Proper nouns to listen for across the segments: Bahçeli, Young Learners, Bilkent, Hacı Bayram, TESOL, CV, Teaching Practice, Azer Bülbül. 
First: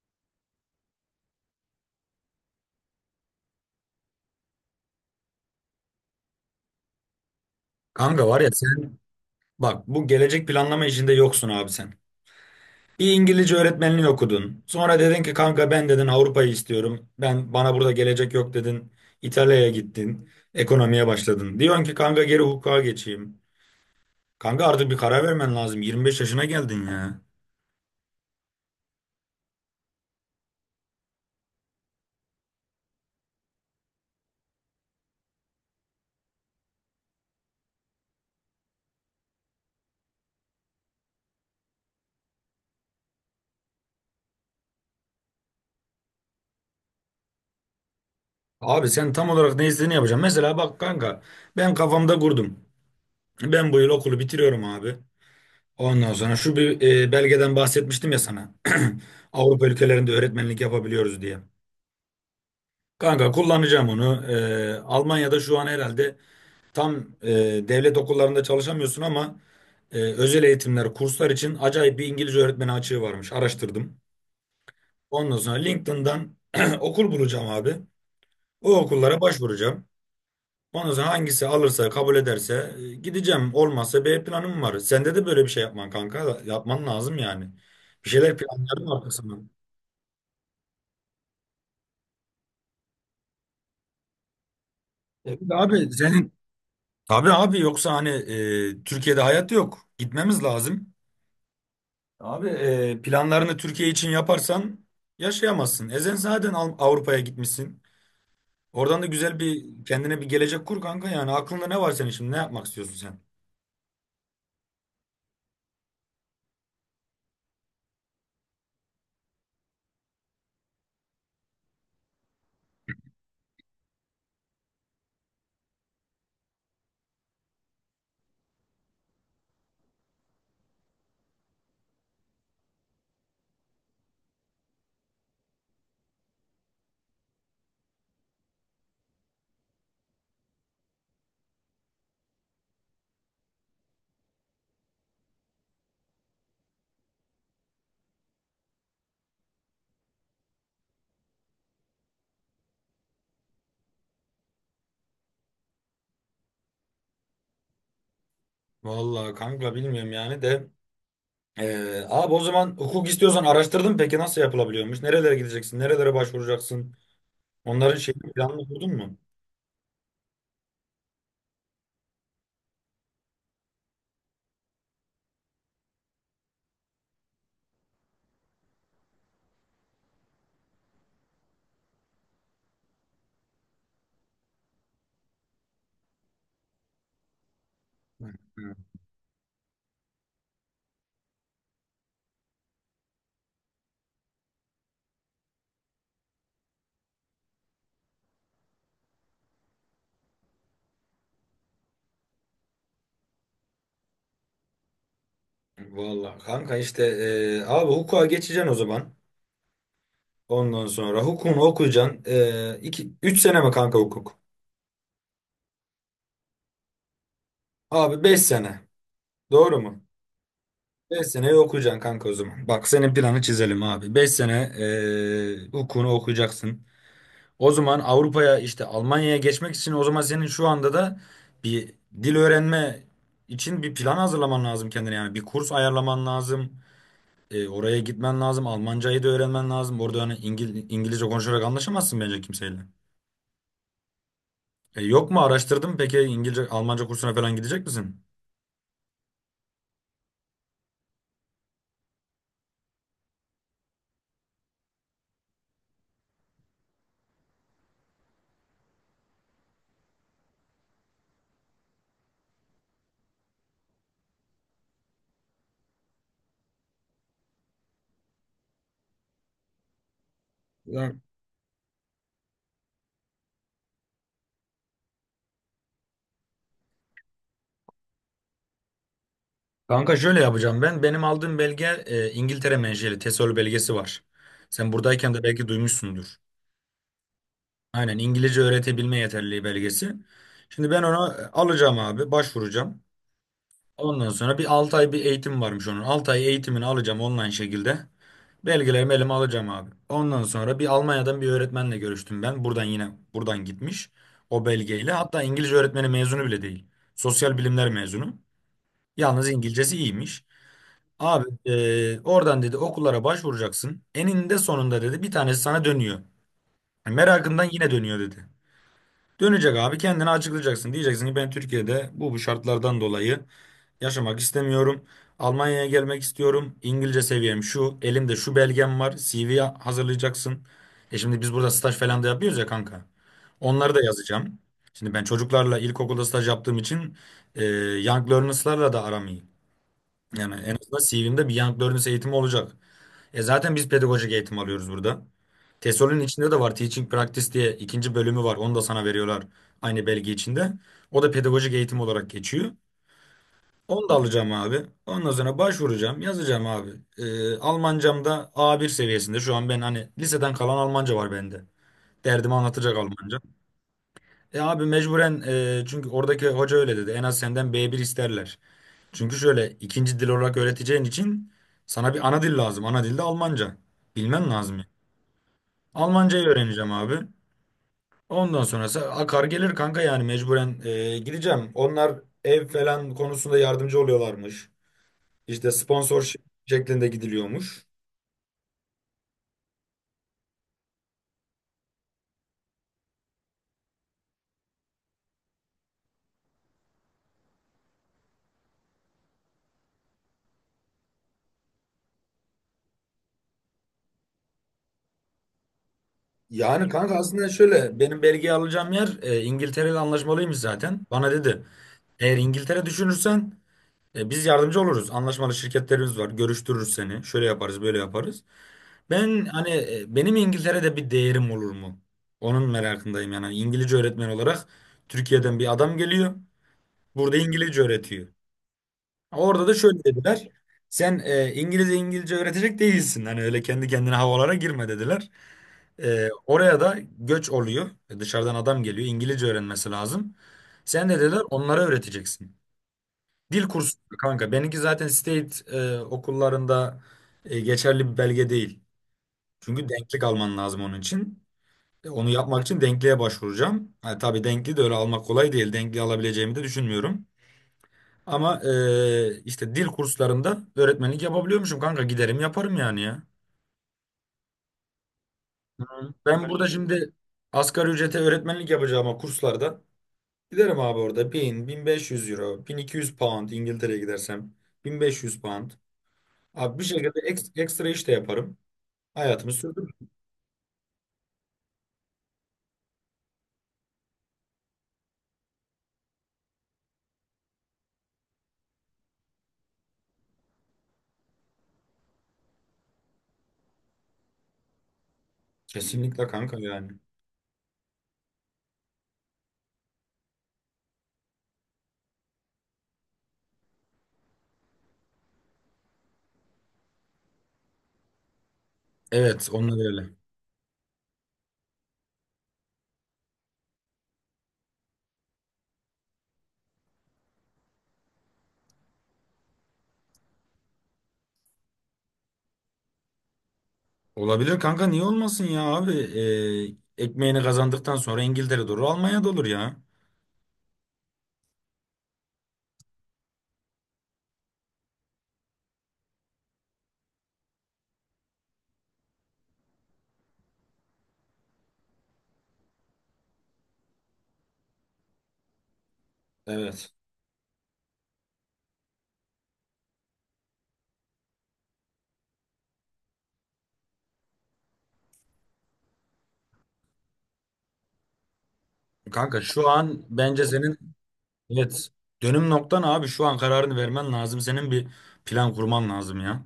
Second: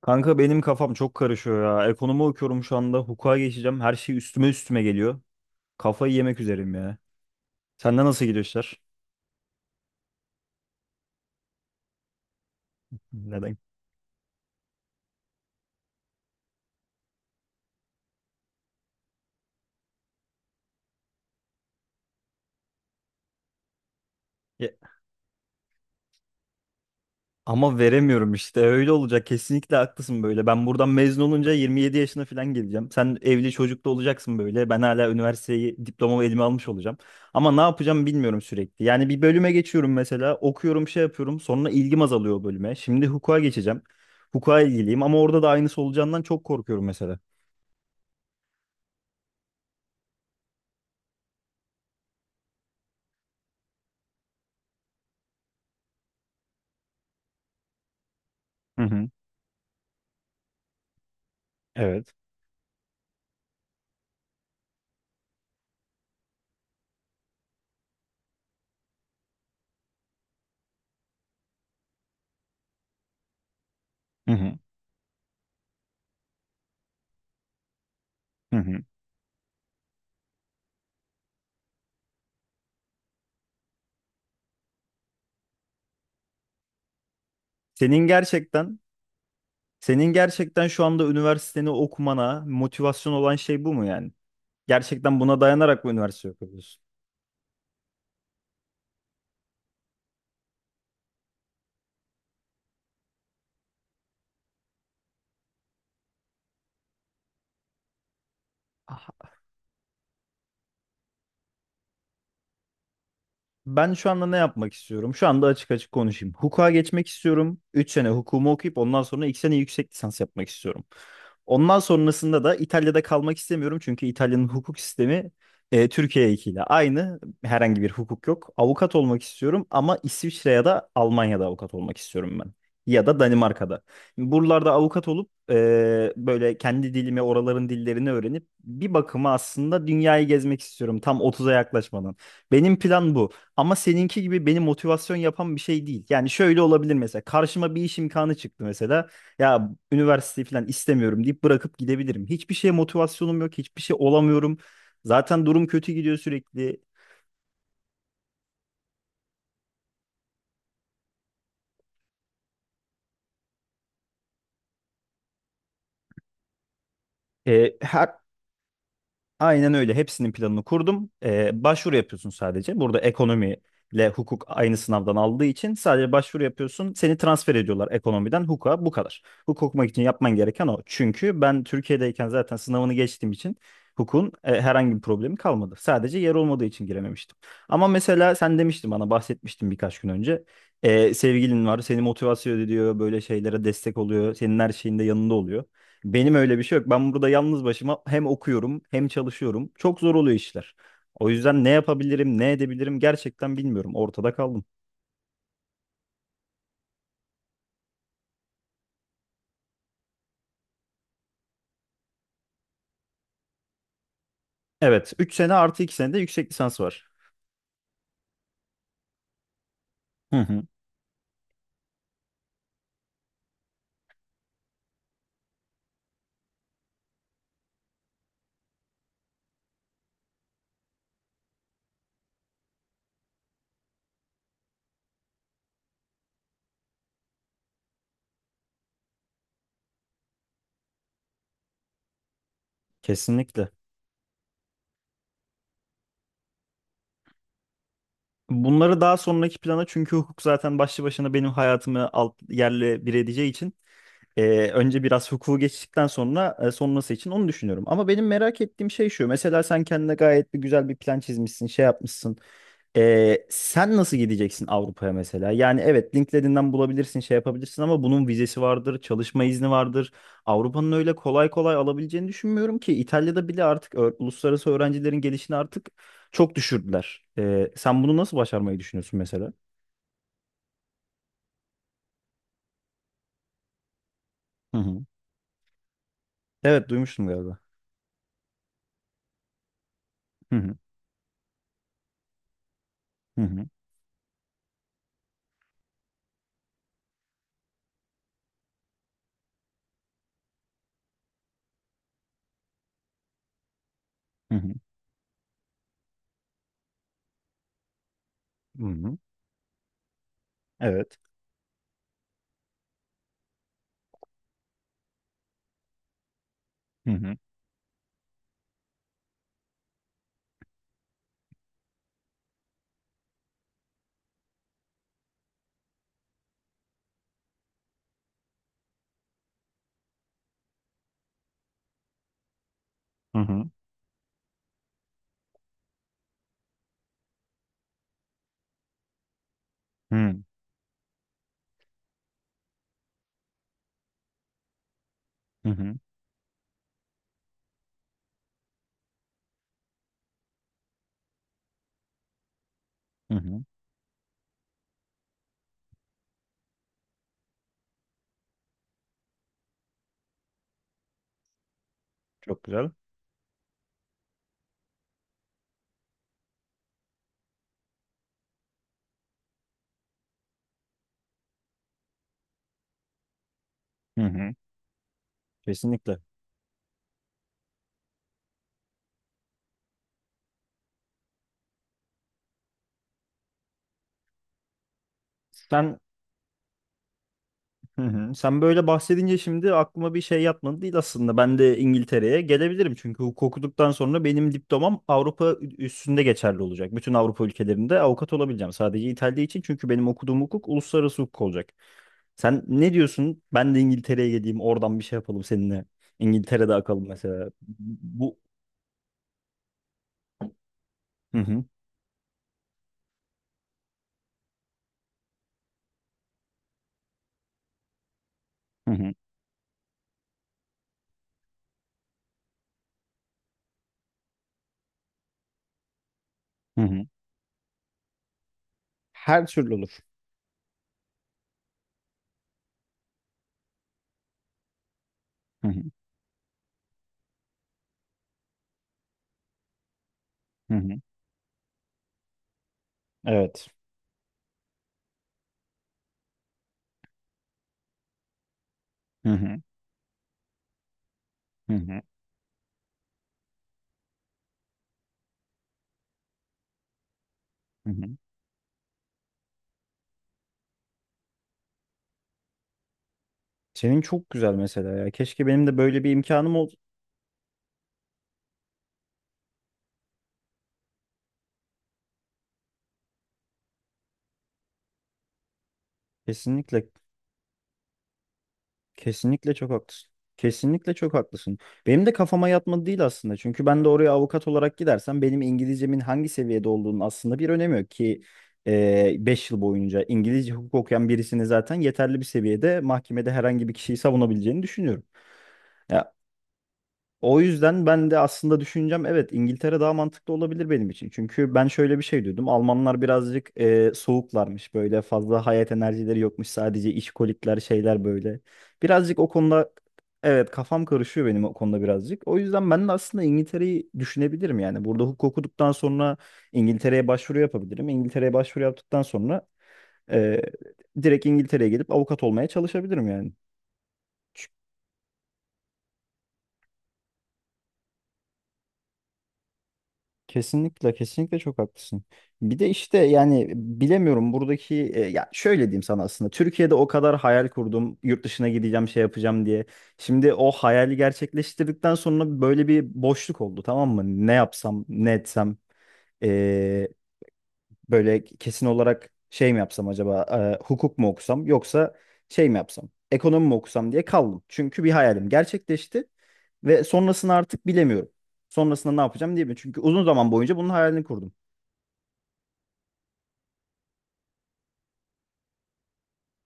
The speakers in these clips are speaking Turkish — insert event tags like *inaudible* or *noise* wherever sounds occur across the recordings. Kanka benim kafam çok karışıyor ya. Ekonomi okuyorum şu anda. Hukuka geçeceğim. Her şey üstüme üstüme geliyor. Kafayı yemek üzereyim ya. Sende nasıl Kanka var gidiyor ya işler? sen bak bu gelecek planlama işinde yoksun abi sen. Bir Neden? İngilizce öğretmenliği okudun. Sonra dedin ki kanka ben dedin Avrupa'yı istiyorum. Ben bana burada gelecek yok dedin. İtalya'ya gittin. Ekonomiye başladın. Diyorsun ki kanka geri hukuka geçeyim. Kanka Ya, artık bir karar vermen lazım. 25 yaşına geldin ya. ama veremiyorum işte. Öyle olacak. Kesinlikle haklısın böyle. Ben buradan mezun olunca 27 yaşına falan geleceğim. Sen evli çocuklu olacaksın böyle. Ben hala üniversiteyi, diplomamı elime almış olacağım. Ama ne yapacağım bilmiyorum sürekli. Yani bir bölüme geçiyorum mesela. Okuyorum, şey yapıyorum. Sonra ilgim azalıyor o bölüme. Şimdi hukuka geçeceğim. Hukuka ilgiliyim ama orada da aynısı olacağından çok korkuyorum mesela. Abi sen tam olarak ne istediğini yapacaksın. Mesela bak kanka ben kafamda kurdum. Ben bu yıl okulu bitiriyorum abi. Ondan sonra şu bir belgeden bahsetmiştim ya sana. Hı *clears throat* hı. Avrupa ülkelerinde öğretmenlik yapabiliyoruz diye. Evet. Kanka kullanacağım onu. Almanya'da şu an herhalde tam e, devlet okullarında çalışamıyorsun ama özel eğitimler, kurslar için acayip bir İngilizce öğretmeni açığı varmış. Araştırdım. Hı hı. Ondan sonra LinkedIn'dan *clears throat* okul bulacağım abi. Hı O hı. okullara başvuracağım. Ondan sonra hangisi alırsa, kabul ederse gideceğim. Olmazsa B planım var. Sende de böyle bir şey yapman kanka. Yapman lazım yani. Senin Bir şeyler gerçekten planlarım arkasına. senin gerçekten şu anda üniversiteni okumana motivasyon olan şey bu mu yani? Gerçekten buna Bir de dayanarak mı abi üniversite senin... okuyorsun? Tabii abi yoksa hani Türkiye'de hayat yok. Gitmemiz lazım. Abi planlarını Türkiye için yaparsan yaşayamazsın. Sen zaten Avrupa'ya gitmişsin. Oradan da Ah, güzel bir kendine bir gelecek kur kanka yani. Aklında ne var senin şimdi? Ne yapmak istiyorsun sen? Ben şu anda ne yapmak istiyorum? Şu anda açık açık konuşayım. Hukuka geçmek istiyorum. 3 sene hukumu okuyup ondan sonra 2 sene yüksek lisans yapmak istiyorum. Ondan sonrasında da İtalya'da kalmak istemiyorum çünkü İtalya'nın hukuk sistemi Türkiye'dekiyle aynı. Herhangi bir hukuk yok. Avukat olmak istiyorum ama İsviçre ya da Almanya'da avukat olmak istiyorum ben. Ya da Danimarka'da. Buralarda avukat olup böyle kendi dilimi, oraların dillerini öğrenip bir bakıma aslında dünyayı gezmek istiyorum tam 30'a yaklaşmadan. Benim plan bu. Ama seninki gibi beni motivasyon yapan bir şey değil. Yani şöyle olabilir mesela. Karşıma bir iş imkanı çıktı mesela ya üniversiteyi falan istemiyorum deyip bırakıp gidebilirim. Hiçbir şeye motivasyonum yok, hiçbir şey olamıyorum. Zaten durum kötü gidiyor sürekli. Vallahi kanka bilmiyorum yani de. E, Abi o zaman hukuk istiyorsan araştırdın mı? Peki nasıl yapılabiliyormuş? Nerelere gideceksin? Nerelere başvuracaksın? E, Onların her şeyini planını kurdun mu? Aynen öyle. Hepsinin planını kurdum. Başvuru yapıyorsun sadece. Burada ekonomiyle hukuk aynı sınavdan aldığı için sadece başvuru yapıyorsun. Seni transfer ediyorlar ekonomiden hukuka bu kadar. Hukuk okumak için yapman gereken o. Çünkü ben Türkiye'deyken zaten sınavını geçtiğim için hukukun herhangi bir problemi kalmadı. Sadece yer olmadığı için girememiştim. Ama Hı, mesela sen hı. demiştin bana bahsetmiştin birkaç gün önce. Sevgilin var, seni motivasyon ediyor, böyle şeylere destek oluyor, senin her şeyinde yanında oluyor. Benim öyle bir şey yok. Ben burada yalnız başıma hem okuyorum hem çalışıyorum. Çok zor oluyor işler. O yüzden ne yapabilirim, ne edebilirim gerçekten bilmiyorum. Ortada kaldım. Vallahi kanka işte abi hukuka geçeceksin o zaman. Ondan sonra hukukunu okuyacaksın. 2, 3 sene mi kanka hukuk? Evet, 3 sene artı 2 sene de yüksek lisans var. Abi 5 sene. Doğru mu? Hı hı, 5 seneyi okuyacaksın kanka o zaman. Bak senin planı çizelim abi. 5 sene hukukunu okuyacaksın. O zaman Avrupa'ya işte Almanya'ya geçmek için o zaman senin şu anda da bir dil öğrenme için bir plan hazırlaman lazım kendine. Yani bir kurs ayarlaman lazım. Oraya gitmen lazım. Almancayı da öğrenmen lazım. Orada hani İngilizce konuşarak anlaşamazsın bence kimseyle. kesinlikle. Yok mu araştırdın? Peki İngilizce, Almanca kursuna falan gidecek misin? Bunları daha sonraki plana çünkü hukuk zaten başlı başına benim hayatımı alt yerle bir edeceği için önce biraz hukuku geçtikten sonra sonrası için onu düşünüyorum. Ama benim merak ettiğim şey şu. Mesela sen kendine gayet bir güzel bir plan çizmişsin, şey yapmışsın. Sen nasıl gideceksin Avrupa'ya mesela? Yani evet LinkedIn'den bulabilirsin, şey yapabilirsin ama bunun vizesi vardır, çalışma izni vardır. Avrupa'nın Ya öyle kolay kolay alabileceğini düşünmüyorum ki İtalya'da bile artık uluslararası öğrencilerin gelişini artık çok düşürdüler. Sen bunu nasıl başarmayı düşünüyorsun mesela? kanka, şöyle yapacağım ben. Benim aldığım belge İngiltere menşeli TESOL belgesi var. Hı Sen hı. buradayken de belki duymuşsundur. Evet duymuştum galiba. Aynen İngilizce öğretebilme yeterliliği belgesi. Hı hı. Şimdi ben onu alacağım abi, başvuracağım. Hı hı. Ondan sonra bir 6 ay bir eğitim varmış onun. 6 ay eğitimini alacağım online şekilde. Belgelerimi elime alacağım abi. Ondan sonra bir Almanya'dan bir öğretmenle görüştüm ben. Buradan yine buradan gitmiş Hı o hı. belgeyle. Hatta İngilizce öğretmeni mezunu bile değil. Sosyal bilimler mezunu. Hı hı. Yalnız İngilizcesi iyiymiş. Evet. Abi oradan dedi okullara başvuracaksın. Eninde sonunda dedi bir tanesi sana dönüyor. Hı Yani hı. merakından yine dönüyor dedi. Dönecek abi kendini açıklayacaksın. Diyeceksin ki ben Türkiye'de bu şartlardan dolayı yaşamak istemiyorum. Almanya'ya gelmek istiyorum. İngilizce seviyem şu. Elimde şu belgem var. CV hazırlayacaksın. E şimdi biz burada staj falan da yapıyoruz ya kanka. Hı hı. Onları da yazacağım. Şimdi ben çocuklarla ilkokulda staj yaptığım için eee Young Learners'larla da aram iyi. Hı hı. Yani en azından CV'mde bir Young Learners eğitimi olacak. E zaten biz pedagojik eğitim alıyoruz burada. Hı hı. TESOL'ün içinde de var Teaching Practice diye ikinci bölümü var. Onu da sana veriyorlar aynı belge içinde. O da pedagojik eğitim olarak geçiyor. Hı hı. Onu da alacağım abi. Ondan sonra başvuracağım, yazacağım abi. Almancam da A1 seviyesinde. Şu an ben hani liseden kalan Almanca var bende. Derdimi Çok güzel. anlatacak Almanca. E abi mecburen çünkü oradaki hoca öyle dedi. En az senden B1 isterler. Çünkü şöyle ikinci dil olarak öğreteceğin için sana bir ana dil lazım. Ana dil de Almanca. Hı Bilmen hı. lazım yani. Kesinlikle. Almancayı öğreneceğim abi. Ondan sonrası akar gelir kanka yani mecburen gideceğim. Onlar ev falan konusunda yardımcı oluyorlarmış. İşte Sen sponsor şeklinde gidiliyormuş. Hı hı. Sen böyle bahsedince şimdi aklıma bir şey yatmadı değil aslında. Ben de İngiltere'ye gelebilirim çünkü hukuk okuduktan sonra benim diplomam Avrupa üstünde geçerli olacak. Bütün Avrupa ülkelerinde avukat olabileceğim. Sadece İtalya için çünkü benim okuduğum hukuk uluslararası hukuk olacak. Sen ne diyorsun? Ben de İngiltere'ye geleyim, oradan bir şey yapalım seninle. İngiltere'de Yani akalım kanka aslında mesela. şöyle benim Bu belgeyi alacağım yer İngiltere ile anlaşmalıymış zaten. Bana Hı dedi hı, eğer İngiltere düşünürsen biz yardımcı oluruz. Anlaşmalı şirketlerimiz var. Görüştürürüz seni. Şöyle yaparız böyle yaparız. hı hı, Ben hani benim İngiltere'de bir değerim olur mu? Onun merakındayım yani. Hani İngilizce öğretmen olarak Türkiye'den bir adam geliyor. hı hı. Burada İngilizce öğretiyor. Her Orada türlü da olur. şöyle dediler. Sen İngilizce İngilizce öğretecek değilsin. Hani öyle kendi kendine havalara girme dediler. Hı hı, Oraya da göç oluyor. Dışarıdan adam geliyor. İngilizce öğrenmesi lazım. hı hı. Sen de dediler onlara öğreteceksin. Dil Evet. kursu kanka. Benimki zaten state okullarında geçerli bir belge değil. Hı hı, Çünkü denklik alman lazım onun için. hı hı, Onu yapmak için denkliğe başvuracağım. Ha, tabii denkli de öyle almak kolay değil. Denkli alabileceğimi de düşünmüyorum. hı hı. Ama işte dil kurslarında öğretmenlik yapabiliyormuşum kanka. Giderim yaparım yani ya. Senin çok güzel mesela ya. Keşke benim de böyle bir Ben imkanım burada ol. şimdi asgari ücrete öğretmenlik yapacağıma kurslarda giderim abi orada bin beş yüz euro, 1.200 pound İngiltere'ye gidersem 1.500 pound. Abi bir Kesinlikle, şekilde ekstra iş de yaparım. Hayatımı kesinlikle çok sürdürürüm. haklısın. Kesinlikle çok haklısın. Benim de kafama yatmadı değil aslında. Çünkü ben de oraya avukat olarak gidersem benim İngilizcemin hangi seviyede olduğunun aslında bir önemi yok ki 5 yıl boyunca İngilizce hukuk okuyan birisini zaten yeterli bir seviyede mahkemede herhangi bir kişiyi savunabileceğini düşünüyorum. Ya, Kesinlikle kanka yani. o yüzden ben de aslında düşüneceğim evet İngiltere daha mantıklı olabilir benim için. Çünkü ben şöyle bir şey duydum. Almanlar birazcık soğuklarmış böyle fazla hayat enerjileri yokmuş sadece işkolikler şeyler böyle. Birazcık o Evet konuda onlar öyle. evet kafam karışıyor benim o konuda birazcık. O yüzden ben de aslında İngiltere'yi düşünebilirim yani. Burada hukuk okuduktan sonra İngiltere'ye başvuru yapabilirim. İngiltere'ye başvuru yaptıktan sonra e, direkt İngiltere'ye gelip avukat olmaya çalışabilirim yani. Olabilir kanka niye olmasın ya abi. Ekmeğini kazandıktan sonra İngiltere olur, Almanya'da olur ya. Kesinlikle kesinlikle çok haklısın. Bir de işte yani bilemiyorum buradaki ya şöyle diyeyim sana aslında Türkiye'de o kadar hayal kurdum yurt dışına gideceğim şey yapacağım diye. Şimdi o hayali gerçekleştirdikten sonra böyle bir boşluk oldu tamam mı? Ne yapsam ne etsem e, Evet. böyle kesin olarak şey mi yapsam acaba hukuk mu okusam yoksa şey mi yapsam ekonomi mi okusam diye kaldım. Çünkü bir hayalim gerçekleşti ve sonrasını artık bilemiyorum. Sonrasında ne yapacağım Kanka diye mi? şu Çünkü uzun an zaman bence boyunca bunun senin hayalini kurdum. evet dönüm noktan abi şu an kararını vermen lazım. Senin bir plan kurman lazım ya.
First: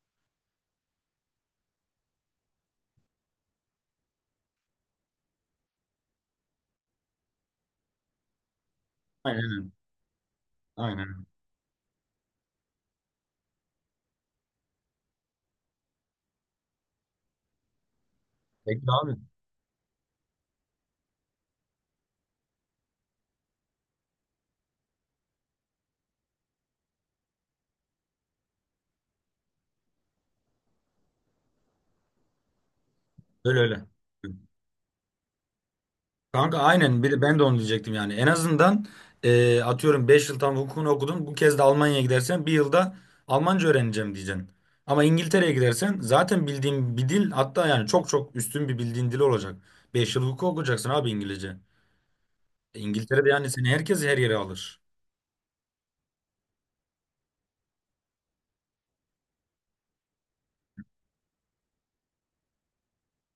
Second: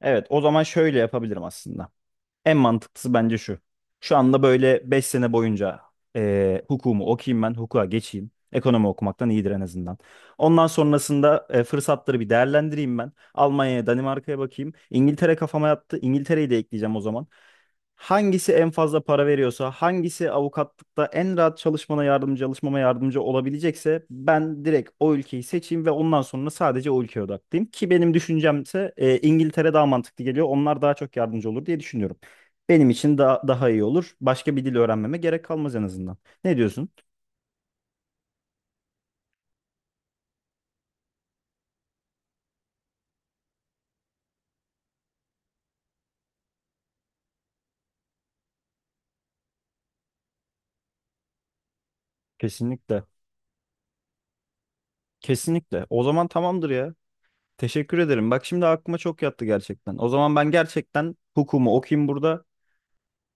Evet, o zaman şöyle yapabilirim aslında. En mantıklısı bence şu. Şu anda böyle 5 sene boyunca hukumu okuyayım ben, hukuka geçeyim. Ekonomi okumaktan iyidir en Aynen. azından. Ondan Aynen. sonrasında fırsatları bir değerlendireyim ben. Almanya'ya, Danimarka'ya bakayım. İngiltere kafama yattı. İngiltere'yi de ekleyeceğim o zaman. Hangisi en Peki fazla abi. para veriyorsa, hangisi avukatlıkta en rahat çalışmana yardımcı, çalışmama yardımcı olabilecekse ben direkt o ülkeyi seçeyim ve ondan sonra sadece o ülkeye odaklıyım. Ki benim düşüncemse İngiltere daha mantıklı geliyor. Onlar daha çok yardımcı olur diye düşünüyorum. Benim için da Öyle daha iyi öyle. olur. Başka bir dil öğrenmeme gerek kalmaz en azından. Ne Kanka diyorsun? aynen bir, ben de onu diyecektim yani. En azından atıyorum 5 yıl tam hukukunu okudun. Bu kez de Almanya'ya gidersen bir yılda Almanca öğreneceğim diyeceksin. Ama İngiltere'ye gidersen zaten bildiğin bir dil hatta yani çok çok üstün bir bildiğin dil olacak. 5 yıl hukuk okuyacaksın abi İngilizce. Kesinlikle. İngiltere'de yani seni herkes her yere alır. Kesinlikle. O zaman tamamdır ya. Teşekkür ederim. Bak şimdi aklıma çok yattı gerçekten. O zaman ben gerçekten hukumu okuyayım burada.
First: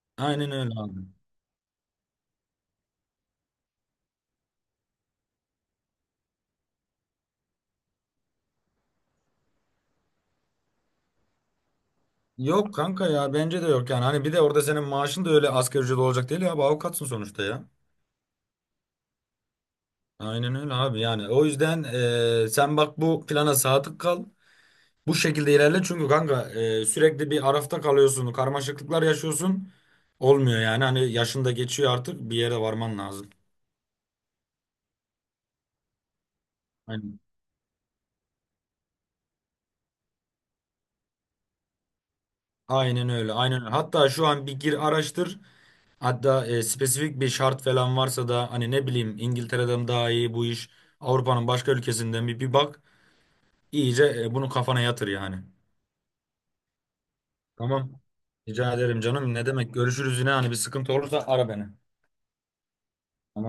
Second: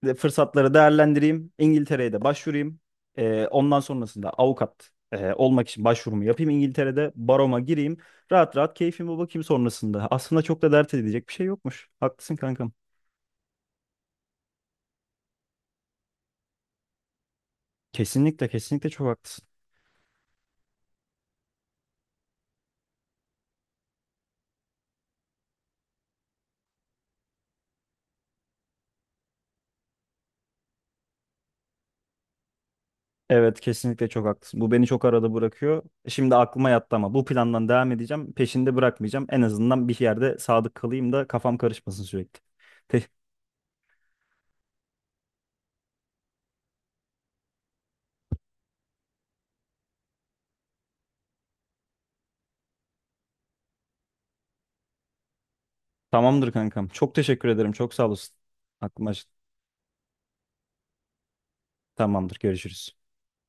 Ve Aynen öyle fırsatları abi. değerlendireyim. İngiltere'ye de başvurayım. Ondan sonrasında avukat olmak için başvurumu yapayım. İngiltere'de baroma gireyim. Rahat rahat keyfime bakayım sonrasında. Aslında çok da dert edecek bir şey yokmuş. Haklısın kankam. Yok kanka ya bence de yok yani. Hani bir de orada senin maaşın da öyle asgari ücret olacak değil ya. Abi avukatsın sonuçta ya. Kesinlikle kesinlikle çok haklısın. Aynen öyle abi yani. O yüzden sen bak bu plana sadık kal. Bu şekilde ilerle çünkü kanka sürekli bir arafta kalıyorsun, karmaşıklıklar yaşıyorsun. Olmuyor yani hani yaşın da geçiyor artık bir yere varman lazım. Evet kesinlikle çok haklısın. Bu beni çok arada bırakıyor. Şimdi aklıma yattı ama Aynen. bu plandan devam edeceğim. Peşinde bırakmayacağım. En azından bir yerde sadık kalayım da kafam karışmasın sürekli. Te- Aynen öyle, aynen öyle. Hatta şu an bir gir araştır. Hatta spesifik bir şart falan varsa da hani ne bileyim İngiltere'den mi daha iyi bu iş, Avrupa'nın başka ülkesinden bir bak. İyice bunu kafana yatır yani. Tamamdır kankam. Çok teşekkür ederim. Tamam. Çok sağ olasın. Rica ederim Aklıma canım. Ne demek? Görüşürüz yine hani bir sıkıntı olursa ara beni. Tamamdır. Görüşürüz. Tamam.